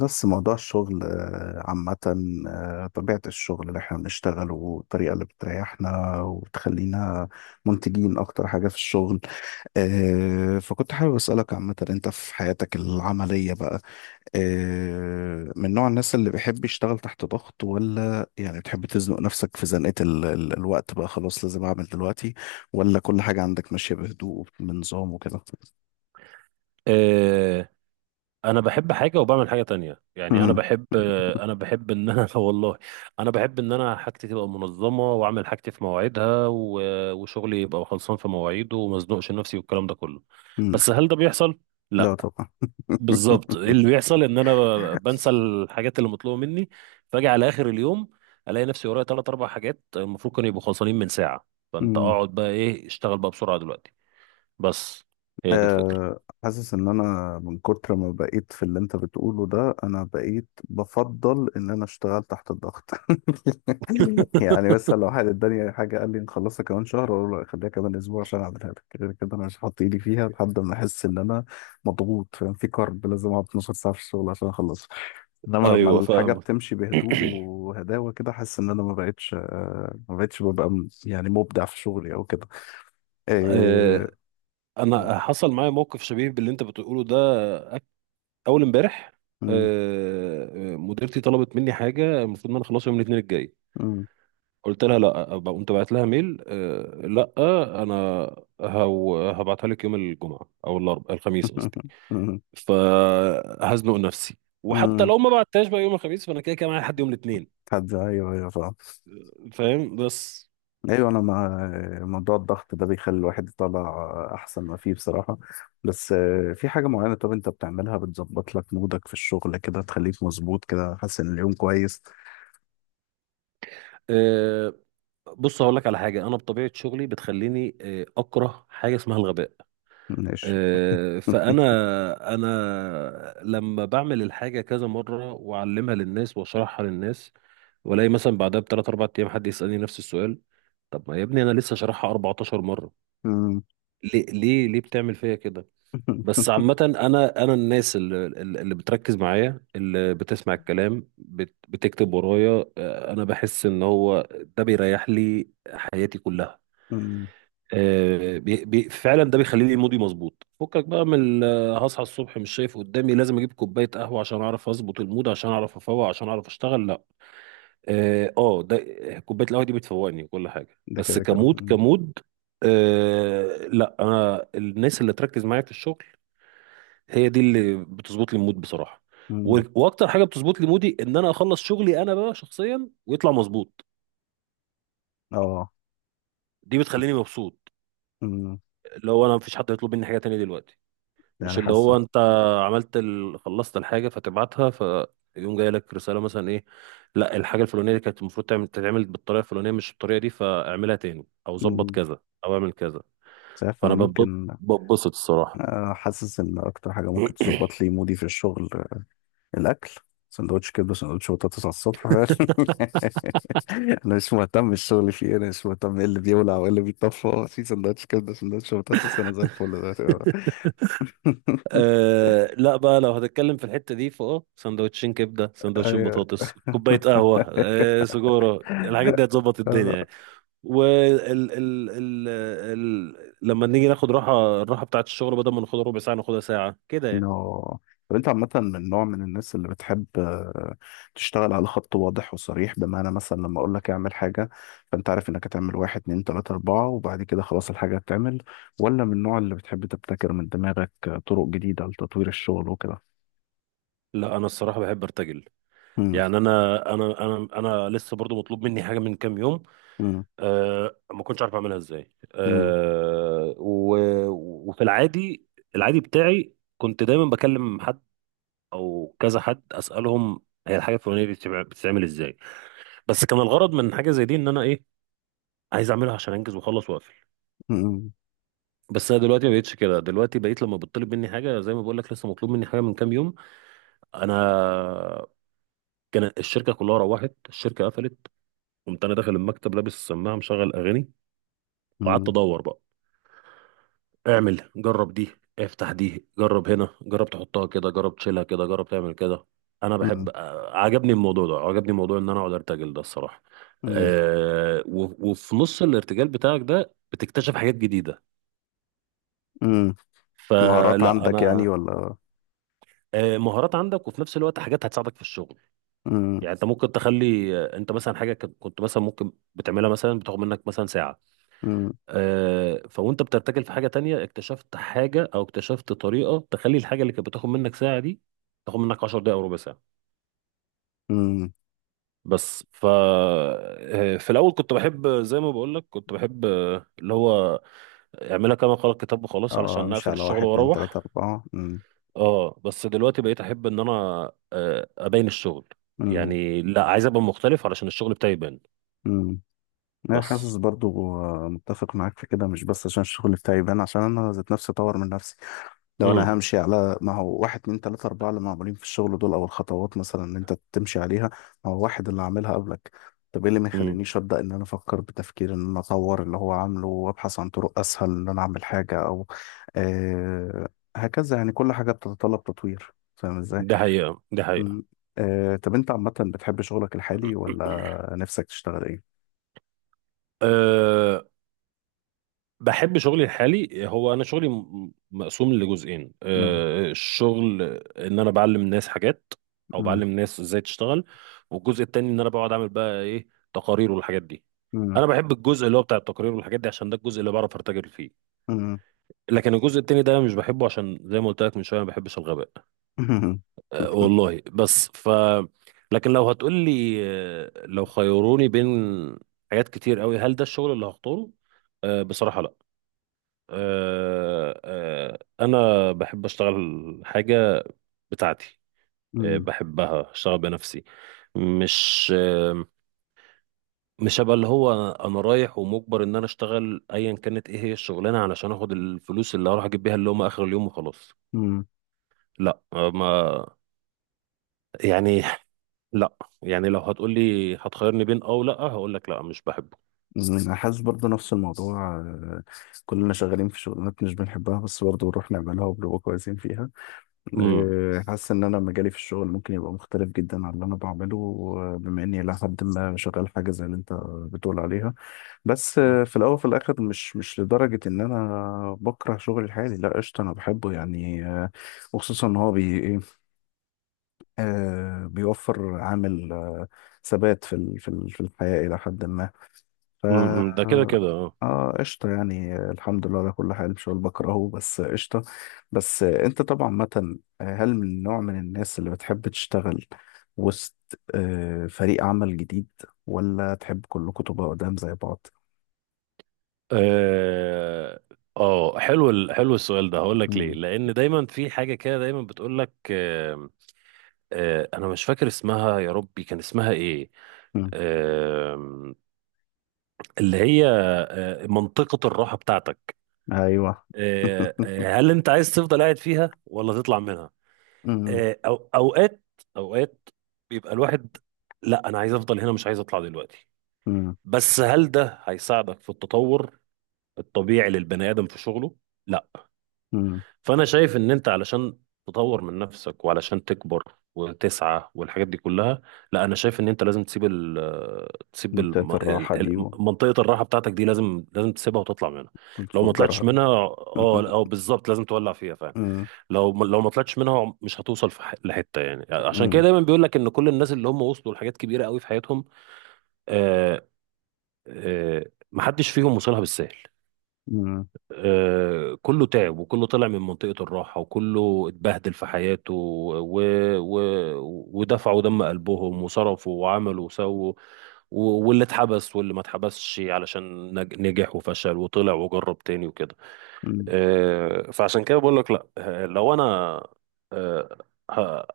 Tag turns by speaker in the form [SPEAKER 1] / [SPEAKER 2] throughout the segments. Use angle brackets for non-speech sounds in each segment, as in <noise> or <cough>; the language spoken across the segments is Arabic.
[SPEAKER 1] بس موضوع الشغل عامة. طبيعة الشغل اللي احنا بنشتغله والطريقة اللي بتريحنا وتخلينا منتجين أكتر حاجة في الشغل. فكنت حابب أسألك عامة، أنت في حياتك العملية بقى من نوع الناس اللي بيحب يشتغل تحت ضغط، ولا يعني بتحب تزنق نفسك في زنقة ال الوقت بقى خلاص لازم أعمل دلوقتي، ولا كل حاجة عندك ماشية بهدوء وبنظام وكده؟
[SPEAKER 2] آه، انا بحب حاجه وبعمل حاجه تانية. يعني انا
[SPEAKER 1] مم.
[SPEAKER 2] بحب، انا بحب ان انا <laughs> والله انا بحب ان انا حاجتي تبقى منظمه واعمل حاجتي في مواعيدها وشغلي يبقى خلصان في مواعيده وما ازنقش نفسي والكلام ده كله.
[SPEAKER 1] مم.
[SPEAKER 2] بس هل ده بيحصل؟
[SPEAKER 1] لا
[SPEAKER 2] لا.
[SPEAKER 1] طبعا.
[SPEAKER 2] بالظبط اللي
[SPEAKER 1] <laughs>
[SPEAKER 2] بيحصل ان انا بنسى الحاجات اللي مطلوبه مني، فاجي على اخر اليوم الاقي نفسي ورايا ثلاث اربع حاجات المفروض كانوا يبقوا خلصانين من ساعه. فانت
[SPEAKER 1] مم.
[SPEAKER 2] اقعد بقى ايه، اشتغل بقى بسرعه دلوقتي. بس هي دي الفكره.
[SPEAKER 1] حاسس ان انا من كتر ما بقيت في اللي انت بتقوله ده انا بقيت بفضل ان انا اشتغل تحت الضغط. <laughs> يعني
[SPEAKER 2] <laughs>
[SPEAKER 1] مثلا لو حد اداني حاجه قال لي نخلصها كمان شهر اقول له لا، خليها كمان اسبوع عشان اعملها لك. غير كده انا مش هحط ايدي فيها لحد ما احس ان انا مضغوط، فاهم؟ في كارب لازم اقعد 12 ساعه في الشغل عشان اخلصها. انما لما
[SPEAKER 2] ايوه
[SPEAKER 1] الحاجه
[SPEAKER 2] فاهمك.
[SPEAKER 1] بتمشي
[SPEAKER 2] <coughs>
[SPEAKER 1] بهدوء وهداوه كده حاسس ان انا ما بقتش ما بقتش ببقى يعني مبدع في شغلي او كده. آه،
[SPEAKER 2] آه، انا حصل معايا موقف شبيه باللي انت بتقوله ده. أك- اول امبارح،
[SPEAKER 1] م-
[SPEAKER 2] مديرتي طلبت مني حاجه المفروض ان انا اخلصها يوم الاثنين الجاي. قلت لها لا قمت بعت لها ميل، لا انا هبعتها لك يوم الجمعه او الاربعاء، الخميس قصدي.
[SPEAKER 1] م- <laughs>
[SPEAKER 2] فهزنق نفسي، وحتى
[SPEAKER 1] امم.
[SPEAKER 2] لو ما بعتهاش بقى يوم الخميس فانا كده كده معايا لحد يوم الاثنين.
[SPEAKER 1] حد ايوه، ايوه، فاهم.
[SPEAKER 2] فاهم؟ بس
[SPEAKER 1] ايوه انا مع موضوع الضغط ده، بيخلي الواحد يطلع احسن ما فيه بصراحه. بس في حاجه معينه، طب انت بتعملها بتظبط لك مودك في الشغل كده، تخليك مظبوط كده حاسس ان اليوم كويس؟
[SPEAKER 2] آه، بص هقول لك على حاجه. انا بطبيعه شغلي بتخليني اكره حاجه اسمها الغباء.
[SPEAKER 1] ماشي.
[SPEAKER 2] فانا انا لما بعمل الحاجه كذا مره واعلمها للناس واشرحها للناس، والاقي مثلا بعدها بثلاث اربع ايام حد يسالني نفس السؤال، طب ما يا ابني انا لسه شارحها 14 مره.
[SPEAKER 1] امم.
[SPEAKER 2] ليه ليه ليه بتعمل فيا كده؟ بس
[SPEAKER 1] <laughs>
[SPEAKER 2] عامه انا الناس اللي، اللي بتركز معايا، اللي بتسمع الكلام بتكتب ورايا، انا بحس ان هو ده بيريح لي حياتي كلها.
[SPEAKER 1] أمم.
[SPEAKER 2] بي فعلا ده بيخلي لي مودي مظبوط. فكك بقى من هصحى الصبح مش شايف قدامي لازم اجيب كوبايه قهوه عشان اعرف اظبط المود عشان اعرف افوق عشان اعرف اشتغل. لا اه، ده كوبايه القهوه دي بتفوقني وكل حاجه
[SPEAKER 1] ده
[SPEAKER 2] بس
[SPEAKER 1] كده كده
[SPEAKER 2] كمود
[SPEAKER 1] أمم.
[SPEAKER 2] كمود. لا انا الناس اللي تركز معايا في الشغل هي دي اللي بتظبط لي المود بصراحه.
[SPEAKER 1] أمم.
[SPEAKER 2] واكتر حاجه بتظبط لي مودي ان انا اخلص شغلي انا بقى شخصيا ويطلع مظبوط.
[SPEAKER 1] اه.
[SPEAKER 2] دي بتخليني مبسوط.
[SPEAKER 1] أمم.
[SPEAKER 2] لو انا مفيش حد يطلب مني حاجه تانية دلوقتي، مش
[SPEAKER 1] يعني
[SPEAKER 2] اللي هو
[SPEAKER 1] حاسه.
[SPEAKER 2] انت عملت خلصت الحاجه فتبعتها فيقوم جاي لك رساله مثلا ايه، لا الحاجه الفلانيه دي كانت المفروض تتعمل بالطريقه الفلانيه مش الطريقه دي، فاعملها تاني او ظبط
[SPEAKER 1] أمم.
[SPEAKER 2] كذا او اعمل كذا.
[SPEAKER 1] مش عارف انا
[SPEAKER 2] فانا ببض-
[SPEAKER 1] ممكن
[SPEAKER 2] ببسط الصراحه.
[SPEAKER 1] حاسس ان اكتر حاجه ممكن تظبط
[SPEAKER 2] <clears throat>
[SPEAKER 1] لي مودي في الشغل الاكل، سندوتش كبده سندوتش بطاطس على الصبح. <laughs> انا مش مهتم بالشغل فيه، انا مش مهتم ايه اللي بيولع وايه اللي بيطفى، هو في سندوتش كبده سندوتش بطاطس انا زي الفل دلوقتي.
[SPEAKER 2] أه لا بقى، لو هتتكلم في الحتة دي فاه، سندوتشين كبدة سندوتشين
[SPEAKER 1] <laughs>
[SPEAKER 2] بطاطس كوباية قهوة أه سجارة، الحاجات دي هتظبط الدنيا
[SPEAKER 1] ايوه. <laughs>
[SPEAKER 2] يعني. وال ال ال ال لما نيجي ناخد راحة، الراحة بتاعت الشغل بدل ما ناخدها ربع ساعة ناخدها ساعة كده
[SPEAKER 1] انه
[SPEAKER 2] يعني.
[SPEAKER 1] طب انت عامة من نوع من الناس اللي بتحب تشتغل على خط واضح وصريح، بمعنى مثلا لما اقول لك اعمل حاجة فانت عارف انك هتعمل واحد اتنين تلاتة اربعة وبعد كده خلاص الحاجة هتتعمل، ولا من النوع اللي بتحب تبتكر من دماغك طرق جديدة لتطوير الشغل وكده؟
[SPEAKER 2] لا انا الصراحه بحب ارتجل.
[SPEAKER 1] مم.
[SPEAKER 2] يعني انا لسه برضو مطلوب مني حاجه من كام يوم،
[SPEAKER 1] مم.
[SPEAKER 2] أه ما كنتش عارف اعملها ازاي.
[SPEAKER 1] مم.
[SPEAKER 2] أه، و وفي العادي، العادي بتاعي كنت دايما بكلم حد او كذا حد اسالهم، هي الحاجه الفلانيه دي بتتعمل ازاي. بس كان الغرض من حاجه زي دي ان انا ايه، عايز اعملها عشان انجز واخلص واقفل.
[SPEAKER 1] مم.
[SPEAKER 2] بس انا دلوقتي ما بقتش كده. دلوقتي بقيت لما بتطلب مني حاجه، زي ما بقول لك لسه مطلوب مني حاجه من كام يوم، انا كان الشركه كلها روحت، الشركه قفلت، قمت انا داخل المكتب لابس السماعه مشغل اغاني، وقعدت
[SPEAKER 1] مم.
[SPEAKER 2] ادور بقى. اعمل جرب دي، افتح دي، جرب هنا، جرب تحطها كده، جرب تشيلها كده، جرب تعمل كده. انا بحب،
[SPEAKER 1] مم.
[SPEAKER 2] عجبني الموضوع ده، عجبني موضوع ان انا اقعد ارتجل ده الصراحه.
[SPEAKER 1] مم.
[SPEAKER 2] أه، وفي نص الارتجال بتاعك ده بتكتشف حاجات جديده.
[SPEAKER 1] مم. مهارات
[SPEAKER 2] فلا
[SPEAKER 1] عندك يعني
[SPEAKER 2] انا
[SPEAKER 1] ولا؟
[SPEAKER 2] مهارات عندك وفي نفس الوقت حاجات هتساعدك في الشغل.
[SPEAKER 1] مم.
[SPEAKER 2] يعني انت ممكن تخلي انت مثلا حاجه كنت مثلا ممكن بتعملها مثلا بتاخد منك مثلا ساعه،
[SPEAKER 1] مم.
[SPEAKER 2] فوانت بترتجل في حاجه تانية، اكتشفت حاجه او اكتشفت طريقه تخلي الحاجه اللي كانت بتاخد منك ساعه دي تاخد منك 10 دقائق او ربع ساعه.
[SPEAKER 1] مم.
[SPEAKER 2] بس ف آه، في الاول كنت بحب زي ما بقول لك، كنت بحب اللي هو اعملها كما قال الكتاب وخلاص
[SPEAKER 1] اه،
[SPEAKER 2] علشان
[SPEAKER 1] امشي
[SPEAKER 2] اقفل
[SPEAKER 1] على واحد
[SPEAKER 2] الشغل
[SPEAKER 1] اتنين تلاتة
[SPEAKER 2] واروح.
[SPEAKER 1] اربعة. مم.
[SPEAKER 2] اه بس دلوقتي بقيت احب ان انا ابين الشغل.
[SPEAKER 1] مم.
[SPEAKER 2] يعني لا، عايز ابقى مختلف علشان الشغل بتاعي يبان.
[SPEAKER 1] مم. انا
[SPEAKER 2] بس
[SPEAKER 1] حاسس برضو متفق معاك في كده، مش بس عشان الشغل بتاعي يبان، عشان انا ذات نفسي اطور من نفسي. لو
[SPEAKER 2] امم
[SPEAKER 1] انا همشي على ما هو واحد اتنين تلاته اربعه اللي معمولين في الشغل دول، او الخطوات مثلا اللي انت تمشي عليها، ما هو واحد اللي عاملها قبلك. طب ايه اللي ما
[SPEAKER 2] امم،
[SPEAKER 1] يخلينيش ابدا ان انا افكر بتفكير ان انا اطور اللي هو عامله وابحث عن طرق اسهل ان انا اعمل حاجه او آه هكذا، يعني كل حاجه بتتطلب تطوير، فاهم ازاي؟
[SPEAKER 2] ده حقيقه ده
[SPEAKER 1] م.
[SPEAKER 2] حقيقه.
[SPEAKER 1] طب انت عامه بتحب شغلك الحالي ولا نفسك تشتغل ايه؟
[SPEAKER 2] <clears throat> بحب شغلي الحالي. هو انا شغلي مقسوم لجزئين،
[SPEAKER 1] مم.
[SPEAKER 2] الشغل ان انا بعلم الناس حاجات او بعلم
[SPEAKER 1] مم.
[SPEAKER 2] الناس ازاي تشتغل، والجزء التاني ان انا بقعد اعمل بقى ايه تقارير والحاجات دي.
[SPEAKER 1] مم.
[SPEAKER 2] انا بحب الجزء اللي هو بتاع التقارير والحاجات دي عشان ده الجزء اللي بعرف ارتجل فيه.
[SPEAKER 1] مم.
[SPEAKER 2] لكن الجزء التاني ده مش بحبه عشان زي ما قلت لك من شويه ما بحبش الغباء.
[SPEAKER 1] <laughs>
[SPEAKER 2] أه والله. بس ف لكن لو هتقول لي لو خيروني بين حاجات كتير قوي، هل ده الشغل اللي هختاره؟ أه بصراحه لا. انا بحب اشتغل حاجه بتاعتي،
[SPEAKER 1] مم.
[SPEAKER 2] بحبها اشتغل بنفسي. مش مش هبقى اللي هو انا رايح ومجبر ان انا اشتغل ايا كانت ايه هي الشغلانه علشان اخد الفلوس اللي هروح اجيب بيها اللقمه اخر اليوم وخلاص.
[SPEAKER 1] مم.
[SPEAKER 2] لا ما يعني <laughs> لا. يعني لو هتقولي هتخيرني بين اه، ولا، هقول لك لا مش بحبه.
[SPEAKER 1] أنا حاسس برضه نفس الموضوع. كلنا شغالين في شغلانات مش بنحبها بس برضه بنروح نعملها وبنبقى كويسين فيها.
[SPEAKER 2] امم
[SPEAKER 1] حاسس إن أنا مجالي في الشغل ممكن يبقى مختلف جدا عن اللي أنا بعمله. بما إني إلى حد ما شغال حاجة زي اللي أنت بتقول عليها، بس
[SPEAKER 2] أمم،
[SPEAKER 1] في الأول وفي الآخر مش لدرجة إن أنا بكره شغلي الحالي، لا قشطة أنا بحبه يعني. وخصوصا إن هو بي إيه، بيوفر عامل ثبات في الحياة إلى حد ما. ف
[SPEAKER 2] أمم، ده كده كده آه.
[SPEAKER 1] اه قشطة يعني. الحمد لله على كل حال، مش هقول بكرهه بس قشطة. بس انت طبعا مثلا هل من نوع من الناس اللي بتحب تشتغل وسط فريق عمل جديد، ولا تحب كلكم تبقوا قدام زي بعض؟
[SPEAKER 2] اه حلو حلو السؤال ده. هقول لك ليه،
[SPEAKER 1] مم.
[SPEAKER 2] لان دايما في حاجه كده دايما بتقول لك آه، آه انا مش فاكر اسمها، يا ربي كان اسمها ايه،
[SPEAKER 1] مم.
[SPEAKER 2] آه اللي هي، آه منطقه الراحه بتاعتك.
[SPEAKER 1] ايوه. <laughs>
[SPEAKER 2] هل انت عايز تفضل قاعد فيها ولا تطلع منها؟
[SPEAKER 1] مم.
[SPEAKER 2] آه أو اوقات بيبقى الواحد، لا انا عايز افضل هنا مش عايز اطلع دلوقتي.
[SPEAKER 1] مم.
[SPEAKER 2] بس هل ده هيساعدك في التطور الطبيعي للبني ادم في شغله؟ لا.
[SPEAKER 1] مم.
[SPEAKER 2] فانا شايف ان انت علشان تطور من نفسك وعلشان تكبر وتسعى والحاجات دي كلها، لا انا شايف ان انت لازم تسيب تسيب
[SPEAKER 1] منطقة الراحة دي
[SPEAKER 2] منطقة الراحة بتاعتك دي، لازم لازم تسيبها وتطلع منها. لو ما
[SPEAKER 1] وتفجرها.
[SPEAKER 2] طلعتش منها، اه
[SPEAKER 1] <laughs>
[SPEAKER 2] اه بالظبط لازم تولع فيها فعلا.
[SPEAKER 1] مم.
[SPEAKER 2] لو ما طلعتش منها مش هتوصل لحتة يعني. عشان كده
[SPEAKER 1] مم.
[SPEAKER 2] دايما بيقول لك ان كل الناس اللي هم وصلوا لحاجات كبيرة قوي في حياتهم، آه آه محدش فيهم وصلها بالسهل.
[SPEAKER 1] مم.
[SPEAKER 2] كله تعب وكله طلع من منطقة الراحة وكله اتبهدل في حياته، و... و... ودفعوا دم قلبهم وصرفوا وعملوا وسووا، واللي اتحبس واللي ما اتحبسش، علشان نجح وفشل وطلع وجرب تاني وكده.
[SPEAKER 1] مم.
[SPEAKER 2] فعشان كده بقول لك لا. لو انا آه، ه-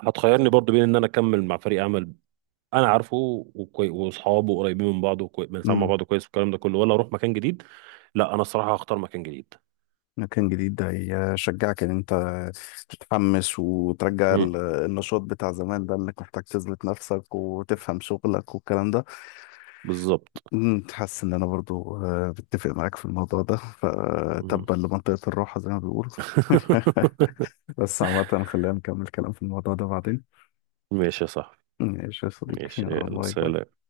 [SPEAKER 2] هتخيرني برضو بين ان انا اكمل مع فريق عمل انا عارفه واصحابه قريبين من بعض بنسمع مع
[SPEAKER 1] مم.
[SPEAKER 2] بعض كويس والكلام ده كله، ولا اروح مكان جديد، لا انا الصراحه هختار مكان جديد.
[SPEAKER 1] مكان جديد ده يشجعك ان انت تتحمس وترجع
[SPEAKER 2] مم.
[SPEAKER 1] النشاط بتاع زمان، ده انك محتاج تثبت نفسك وتفهم شغلك والكلام ده.
[SPEAKER 2] بالظبط.
[SPEAKER 1] مم. حاسس ان انا برضو بتفق معاك في الموضوع ده،
[SPEAKER 2] مم.
[SPEAKER 1] فتبا لمنطقة الراحة زي ما بيقولوا.
[SPEAKER 2] <laughs>
[SPEAKER 1] <laughs> بس عامة خلينا نكمل كلام في الموضوع ده بعدين.
[SPEAKER 2] ماشي يا صاحبي.
[SPEAKER 1] ماشي يا صديقي،
[SPEAKER 2] ماشي
[SPEAKER 1] يلا،
[SPEAKER 2] يلا
[SPEAKER 1] باي باي.
[SPEAKER 2] سلام.